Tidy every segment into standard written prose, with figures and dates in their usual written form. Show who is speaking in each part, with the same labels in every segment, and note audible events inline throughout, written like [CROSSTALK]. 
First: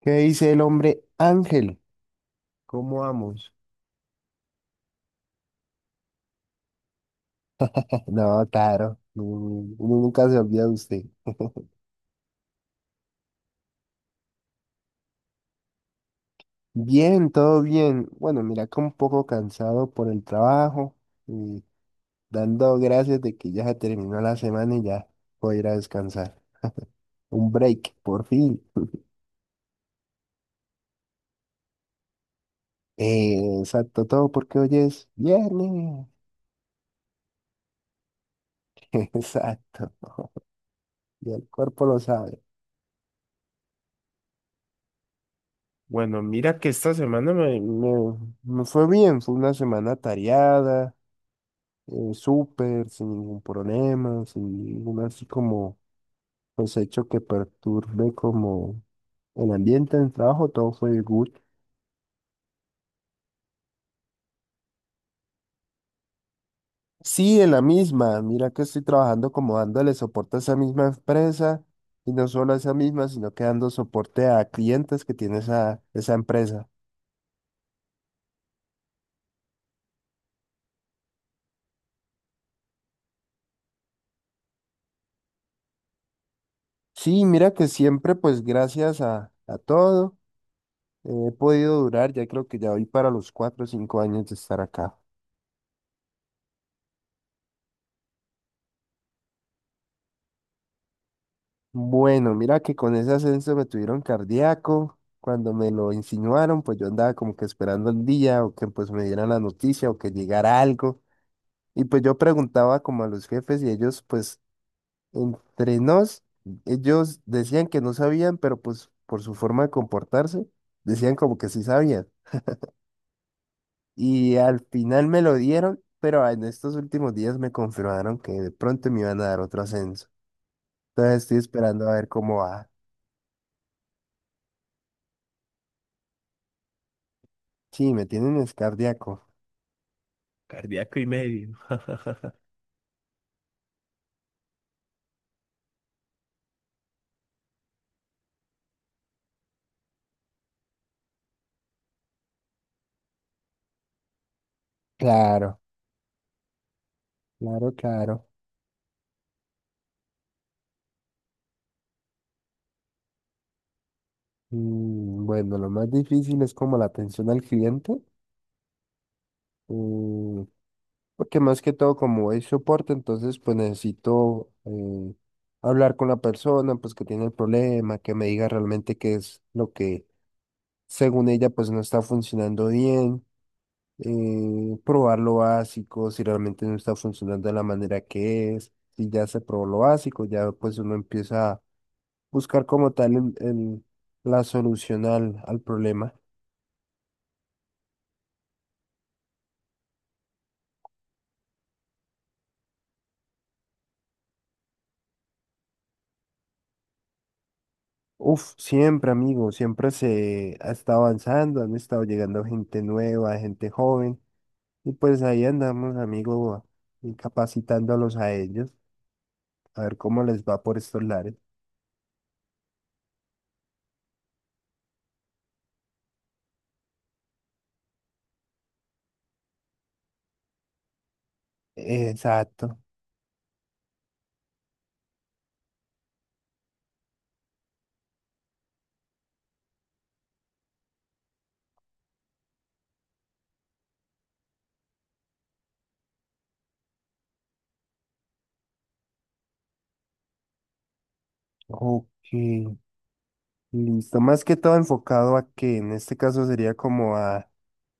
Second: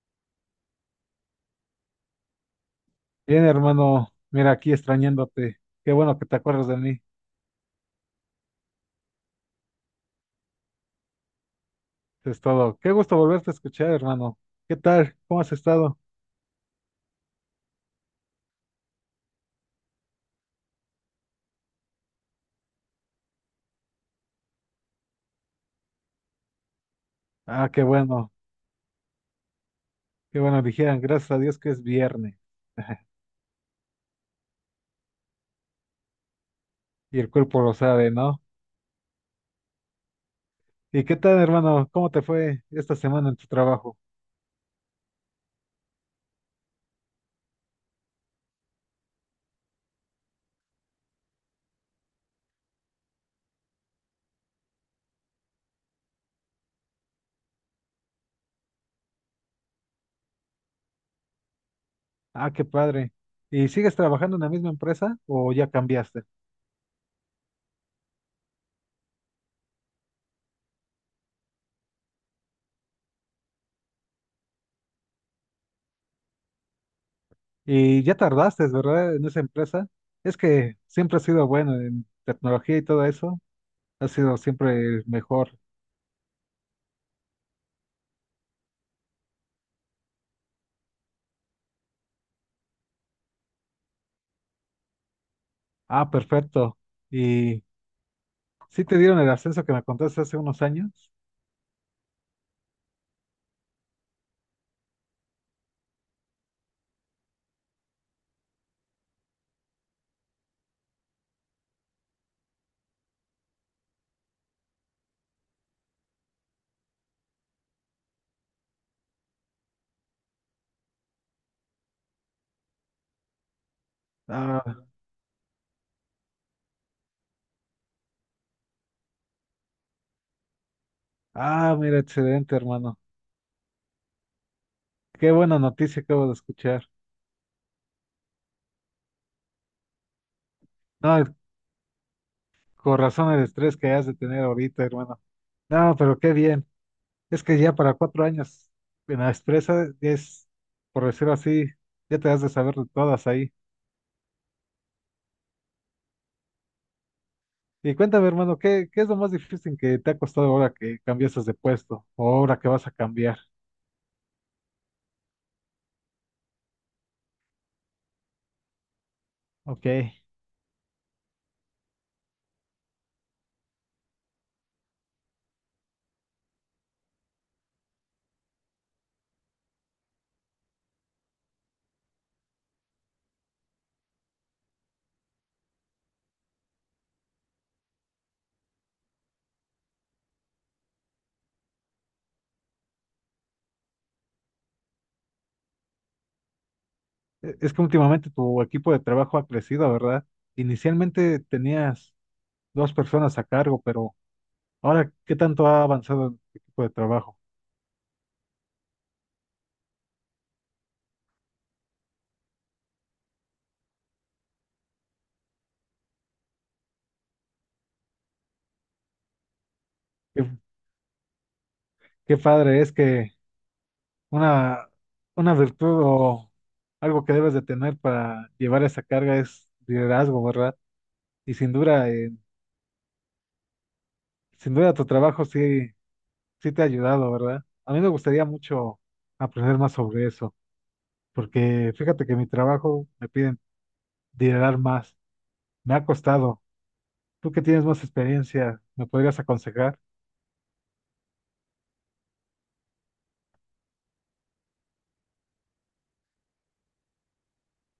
Speaker 1: ¿Qué dice el hombre Ángel? ¿Cómo
Speaker 2: Bien,
Speaker 1: vamos?
Speaker 2: hermano, mira aquí extrañándote. Qué bueno que te acuerdas de mí.
Speaker 1: [LAUGHS] No, claro, no, uno nunca se olvida de usted.
Speaker 2: Eso es todo. Qué gusto volverte a escuchar, hermano. ¿Qué tal? ¿Cómo has estado?
Speaker 1: Bien, todo bien. Bueno, mira que un poco cansado por el trabajo y dando gracias de que ya se terminó la semana y ya voy a ir a descansar. Un
Speaker 2: Ah, qué
Speaker 1: break, por
Speaker 2: bueno.
Speaker 1: fin.
Speaker 2: Qué bueno, dijeran, gracias a Dios que es viernes. [LAUGHS]
Speaker 1: Exacto, todo porque hoy es viernes.
Speaker 2: Y el cuerpo lo sabe, ¿no?
Speaker 1: [LAUGHS] Exacto,
Speaker 2: ¿Y qué
Speaker 1: y
Speaker 2: tal,
Speaker 1: el cuerpo
Speaker 2: hermano?
Speaker 1: lo
Speaker 2: ¿Cómo te
Speaker 1: sabe.
Speaker 2: fue esta semana en tu trabajo?
Speaker 1: Bueno, mira que esta semana me fue bien, fue una semana tareada. Súper, sin ningún problema, sin ningún así como pues hecho que perturbe como el ambiente del trabajo, todo fue good.
Speaker 2: Ah, qué padre. ¿Y sigues trabajando en la misma empresa o ya cambiaste?
Speaker 1: Sí, en la misma, mira que estoy trabajando como dándole soporte a esa misma empresa y no solo a esa misma, sino que dando soporte a clientes que tiene esa empresa.
Speaker 2: Y ya tardaste, ¿verdad? En esa empresa. Es que siempre has sido bueno en tecnología y todo eso. Has sido siempre el mejor.
Speaker 1: Sí, mira que siempre pues gracias a todo he podido durar, ya creo que ya voy para los cuatro o cinco años de estar acá.
Speaker 2: Ah, perfecto. ¿Y sí te dieron el ascenso que me contaste hace unos años?
Speaker 1: Bueno, mira que con ese ascenso me tuvieron cardíaco. Cuando me lo insinuaron, pues yo andaba como que esperando el día o que pues me dieran la noticia o que llegara algo. Y pues yo preguntaba como a los jefes y ellos pues entre nos, ellos decían que no sabían, pero pues por su forma de comportarse, decían como que sí sabían. Y al
Speaker 2: Ah,
Speaker 1: final me lo dieron, pero en estos últimos días me confirmaron que de pronto me iban a dar otro ascenso. Entonces estoy
Speaker 2: ah,
Speaker 1: esperando a
Speaker 2: mira,
Speaker 1: ver cómo
Speaker 2: excelente,
Speaker 1: va.
Speaker 2: hermano. Qué buena noticia acabo de escuchar.
Speaker 1: Sí, me tienen es cardíaco. Cardíaco y
Speaker 2: No, el-
Speaker 1: medio.
Speaker 2: Con razón el estrés que has de tener ahorita, hermano. No, pero qué bien. Es que ya para cuatro años en la empresa es, por decirlo así, ya te has de saber de todas ahí.
Speaker 1: Claro, claro,
Speaker 2: Y
Speaker 1: claro.
Speaker 2: cuéntame, hermano, ¿qué es lo más difícil que te ha costado ahora que cambiaste de puesto o ahora que vas a cambiar?
Speaker 1: Mm, bueno, lo más difícil es como la atención al cliente,
Speaker 2: Ok.
Speaker 1: mm, porque más que todo como es soporte, entonces pues necesito hablar con la persona, pues que tiene el problema, que me diga realmente qué es lo que según ella pues no está funcionando bien, probar lo básico, si realmente no está funcionando de la manera que es, si ya se probó lo básico, ya pues uno empieza buscar como tal la solución al problema.
Speaker 2: Es que últimamente tu equipo de trabajo ha crecido, ¿verdad? Inicialmente tenías dos personas a cargo, pero ahora, ¿qué tanto ha avanzado el equipo de trabajo?
Speaker 1: Uf, siempre, amigo, siempre se ha estado avanzando, han estado llegando gente nueva, gente joven, y pues ahí andamos, amigo, y capacitándolos a ellos, a ver cómo les
Speaker 2: Qué,
Speaker 1: va por estos lares.
Speaker 2: qué padre es que una, una virtud o algo que debes de tener para llevar esa carga es liderazgo, ¿verdad? Y sin duda,
Speaker 1: Exacto.
Speaker 2: sin duda tu trabajo sí te ha ayudado, ¿verdad? A mí me gustaría mucho aprender más sobre eso, porque fíjate que mi trabajo me piden liderar más. Me ha costado. Tú que tienes más experiencia, ¿me podrías aconsejar?
Speaker 1: Ok, listo. Más que todo enfocado a que en este caso sería como a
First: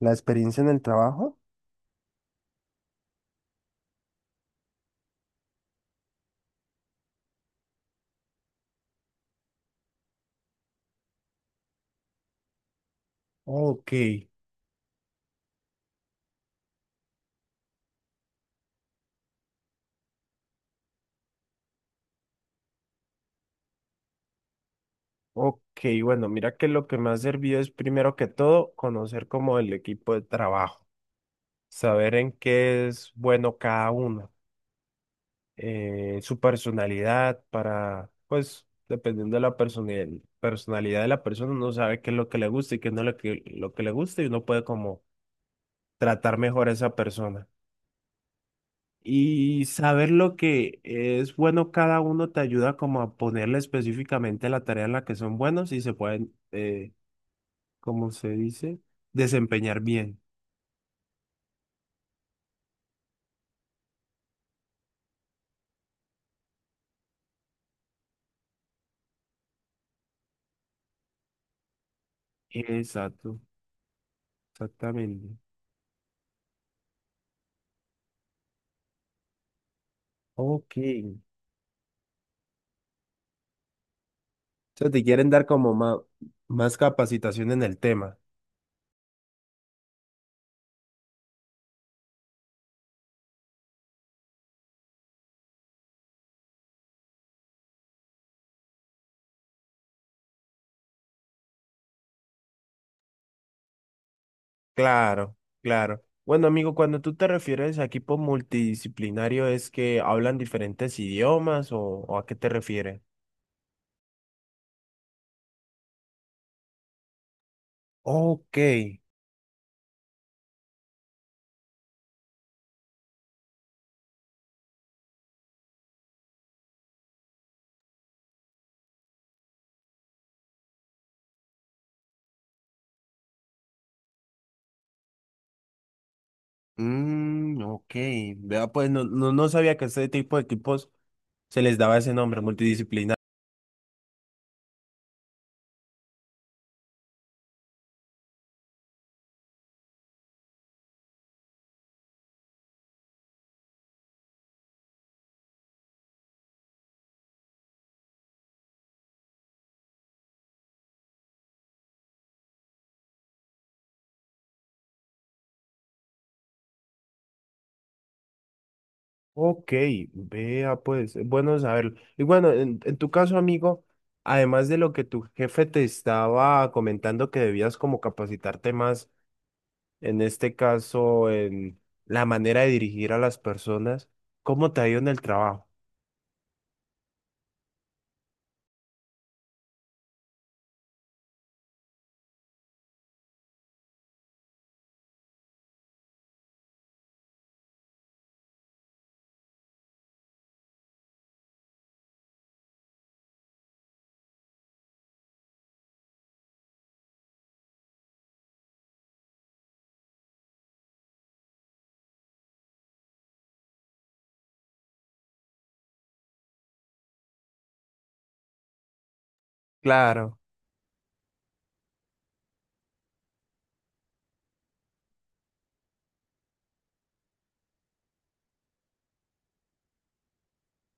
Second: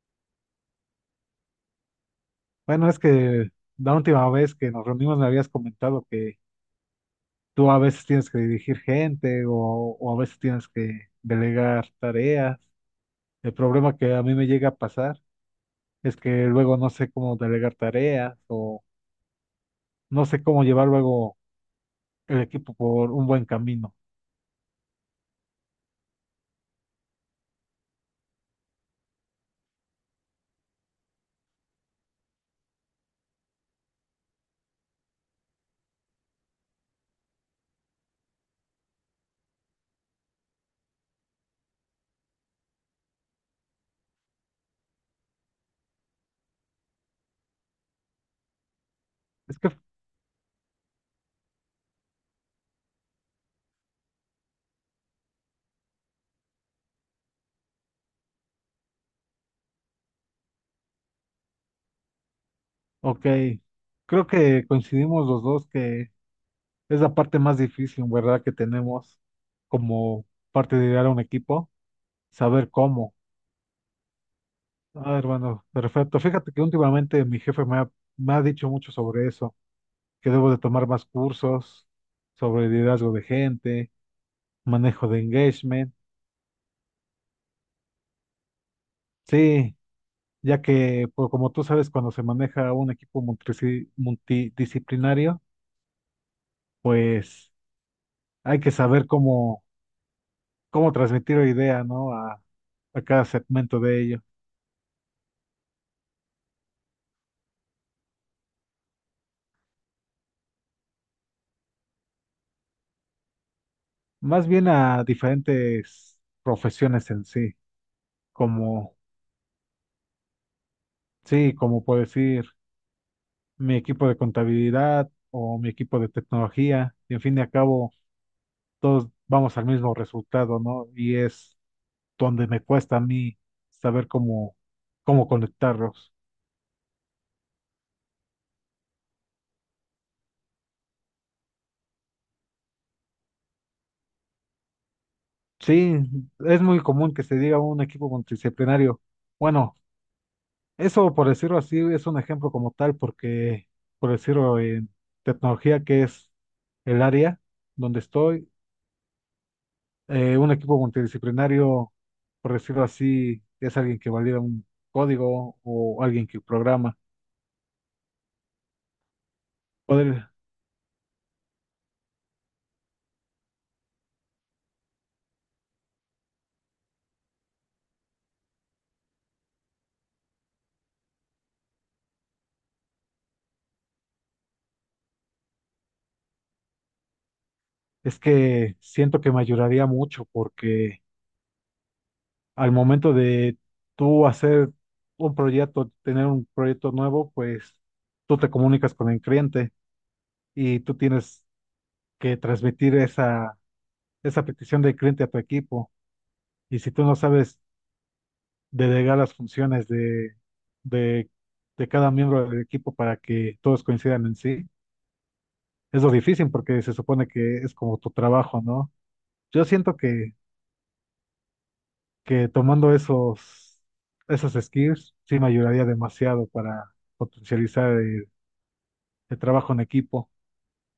Speaker 1: la experiencia en el trabajo.
Speaker 2: Bueno, es que la última vez que nos reunimos me habías comentado que tú a veces tienes que dirigir gente o a veces tienes que delegar tareas. El
Speaker 1: Ok.
Speaker 2: problema que a mí me llega a pasar es que luego no sé cómo delegar tareas o no sé cómo llevar luego el equipo por un buen camino.
Speaker 1: Ok, bueno, mira que lo que me ha servido es primero que todo conocer como el equipo de trabajo, saber en qué es bueno cada uno, su personalidad para, pues, dependiendo de la personalidad de la persona, uno sabe qué es lo que le gusta y qué no es lo que le gusta y uno puede como tratar mejor a esa persona.
Speaker 2: Es
Speaker 1: Y
Speaker 2: que,
Speaker 1: saber lo que es bueno cada uno te ayuda como a ponerle específicamente la tarea en la que son buenos y se pueden¿cómo se dice? Desempeñar bien.
Speaker 2: ok, creo que coincidimos los dos que es la parte más difícil, ¿verdad? Que tenemos como parte de liderar un equipo, saber cómo.
Speaker 1: Exacto,
Speaker 2: Ah,
Speaker 1: exactamente.
Speaker 2: hermano, perfecto. Fíjate que últimamente mi jefe me ha dicho mucho sobre eso, que debo de
Speaker 1: Ok.
Speaker 2: tomar más
Speaker 1: O
Speaker 2: cursos sobre liderazgo de gente,
Speaker 1: sea, te
Speaker 2: manejo de
Speaker 1: quieren dar como
Speaker 2: engagement.
Speaker 1: más capacitación en el tema.
Speaker 2: Sí, ya que, pues, como tú sabes, cuando se maneja un equipo multidisciplinario, pues hay que saber cómo transmitir la idea, ¿no? A cada segmento de ello.
Speaker 1: Claro, claro. Bueno, amigo, cuando tú te refieres a equipo multidisciplinario, ¿es que hablan diferentes idiomas o a qué te refieres?
Speaker 2: Más bien a diferentes profesiones en
Speaker 1: Ok.
Speaker 2: como, sí, como por decir, mi equipo de contabilidad o mi equipo de tecnología, y en fin de al cabo, todos vamos al mismo resultado, ¿no? Y es donde me cuesta a mí saber cómo conectarlos.
Speaker 1: Mm, ok. Vea, pues no sabía que a este tipo de equipos se les daba ese nombre, multidisciplinario.
Speaker 2: Sí, es muy común que se diga un equipo multidisciplinario. Bueno, eso por decirlo así es un ejemplo como tal, porque por decirlo en tecnología, que es el área donde estoy, un equipo multidisciplinario, por decirlo así, es alguien que valida un código o alguien que programa.
Speaker 1: Ok,
Speaker 2: Poder,
Speaker 1: vea pues, bueno saberlo. Y bueno, en tu caso, amigo, además de lo que tu jefe te estaba comentando que debías como capacitarte más, en este caso, en la manera de dirigir a las personas, ¿cómo te ha ido en el trabajo?
Speaker 2: es que siento que me ayudaría mucho porque al momento de tú hacer un proyecto, tener un proyecto nuevo, pues tú te comunicas con el cliente y tú tienes que transmitir esa petición del cliente a tu equipo. Y si tú no sabes delegar las funciones de, de cada miembro del equipo para que todos coincidan en sí. Es lo difícil porque se supone que es como tu trabajo, ¿no? Yo siento
Speaker 1: Claro.
Speaker 2: que tomando esos skills sí me ayudaría demasiado para potencializar el trabajo en equipo.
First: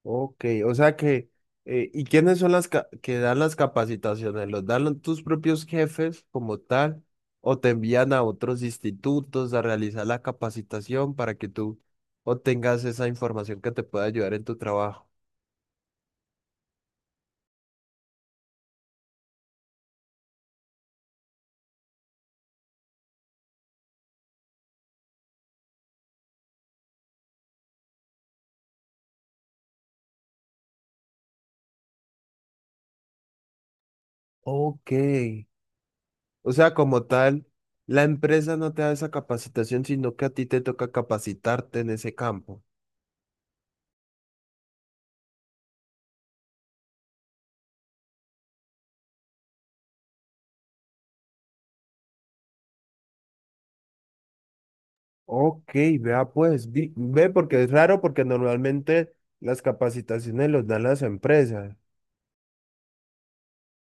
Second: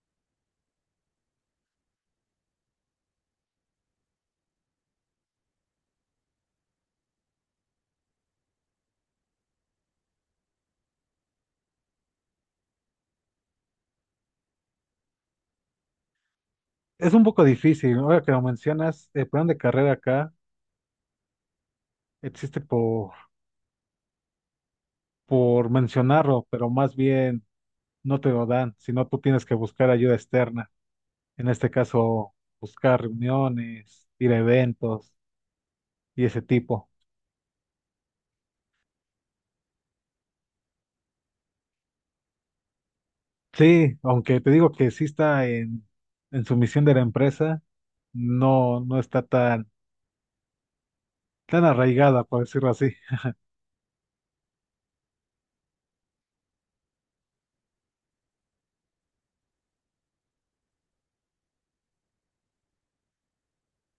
Speaker 1: Ok, o sea que, ¿y quiénes son las que dan las capacitaciones? ¿Los dan tus propios jefes como tal? ¿O te envían a otros institutos a realizar la capacitación para que tú obtengas esa información que te pueda ayudar en tu trabajo?
Speaker 2: Es un poco difícil, ¿no? Ahora que lo mencionas, el plan de carrera acá existe por mencionarlo, pero más bien no te lo dan, sino tú tienes que buscar ayuda externa. En este caso, buscar reuniones, ir a
Speaker 1: Ok,
Speaker 2: eventos y ese
Speaker 1: o sea,
Speaker 2: tipo.
Speaker 1: como tal, la empresa no te da esa capacitación, sino que a ti te toca capacitarte en ese campo.
Speaker 2: Sí, aunque te digo que sí está en su misión de la empresa, no, no está tan arraigada, por decirlo así.
Speaker 1: Ok, vea pues, ve porque es raro porque normalmente las capacitaciones los dan las empresas.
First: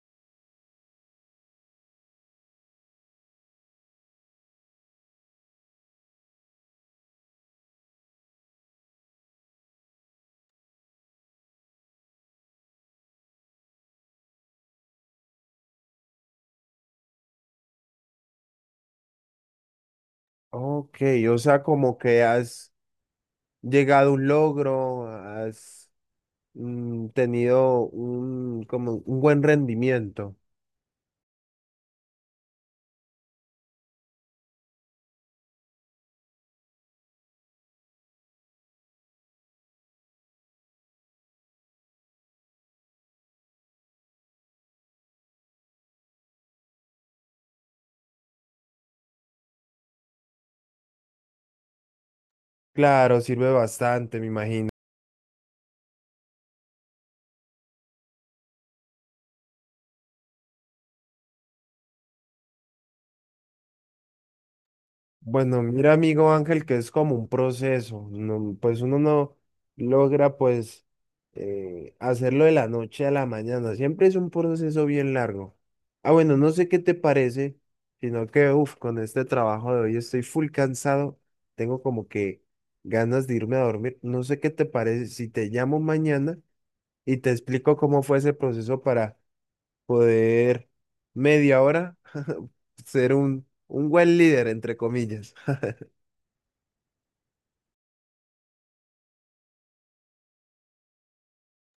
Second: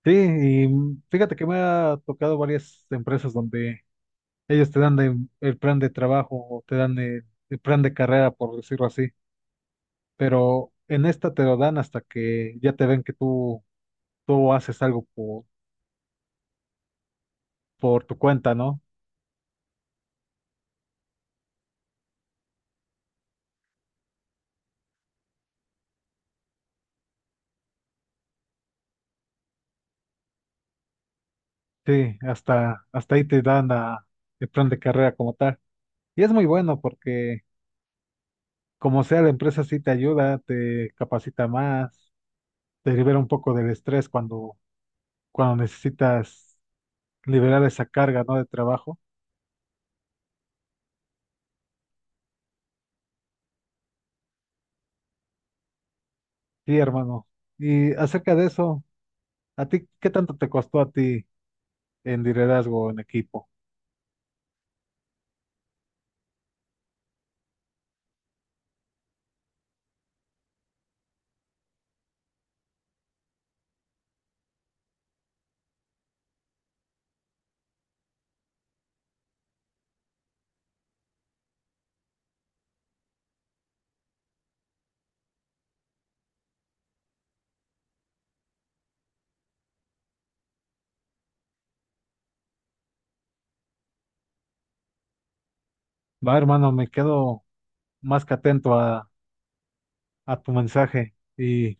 Speaker 2: Sí, y fíjate que me ha tocado varias empresas donde ellos el plan de trabajo o te dan el plan de carrera, por decirlo así, pero en esta te lo dan hasta que ya te ven que tú haces algo por tu cuenta, ¿no?
Speaker 1: Ok, o sea, como que has llegado a un logro, has tenido un, como un buen rendimiento.
Speaker 2: Sí, hasta ahí te dan el plan de carrera como tal. Y es muy bueno porque como sea la empresa sí te ayuda, te capacita más, te libera un poco del estrés cuando necesitas liberar esa carga, ¿no? De trabajo.
Speaker 1: Claro, sirve bastante, me imagino.
Speaker 2: Sí, hermano. Y acerca de eso, ¿a ti qué tanto te costó a ti en liderazgo en equipo?
Speaker 1: Bueno, mira, amigo Ángel, que es como un proceso, no- pues uno no logra pues hacerlo de la noche a la mañana, siempre es un proceso bien largo. Ah, bueno, no sé qué te parece, sino que, uff, con este trabajo de hoy estoy full cansado, tengo como que ganas de irme a dormir, no sé qué te parece si te llamo mañana y te explico cómo fue ese proceso para poder media hora [LAUGHS] ser un buen líder, entre comillas.
Speaker 2: Va, hermano, me quedo más que atento a tu mensaje y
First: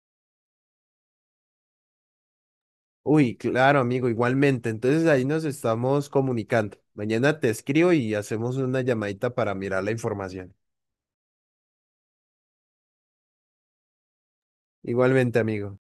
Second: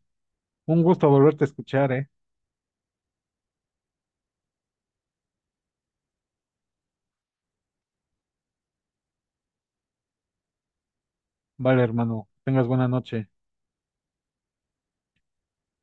Speaker 2: un gusto volverte a escuchar, ¿eh?
Speaker 1: Uy, claro, amigo, igualmente. Entonces ahí nos estamos comunicando. Mañana te escribo y hacemos una llamadita para mirar la información.
Speaker 2: Vale, hermano, tengas buena noche.
Speaker 1: Igualmente, amigo.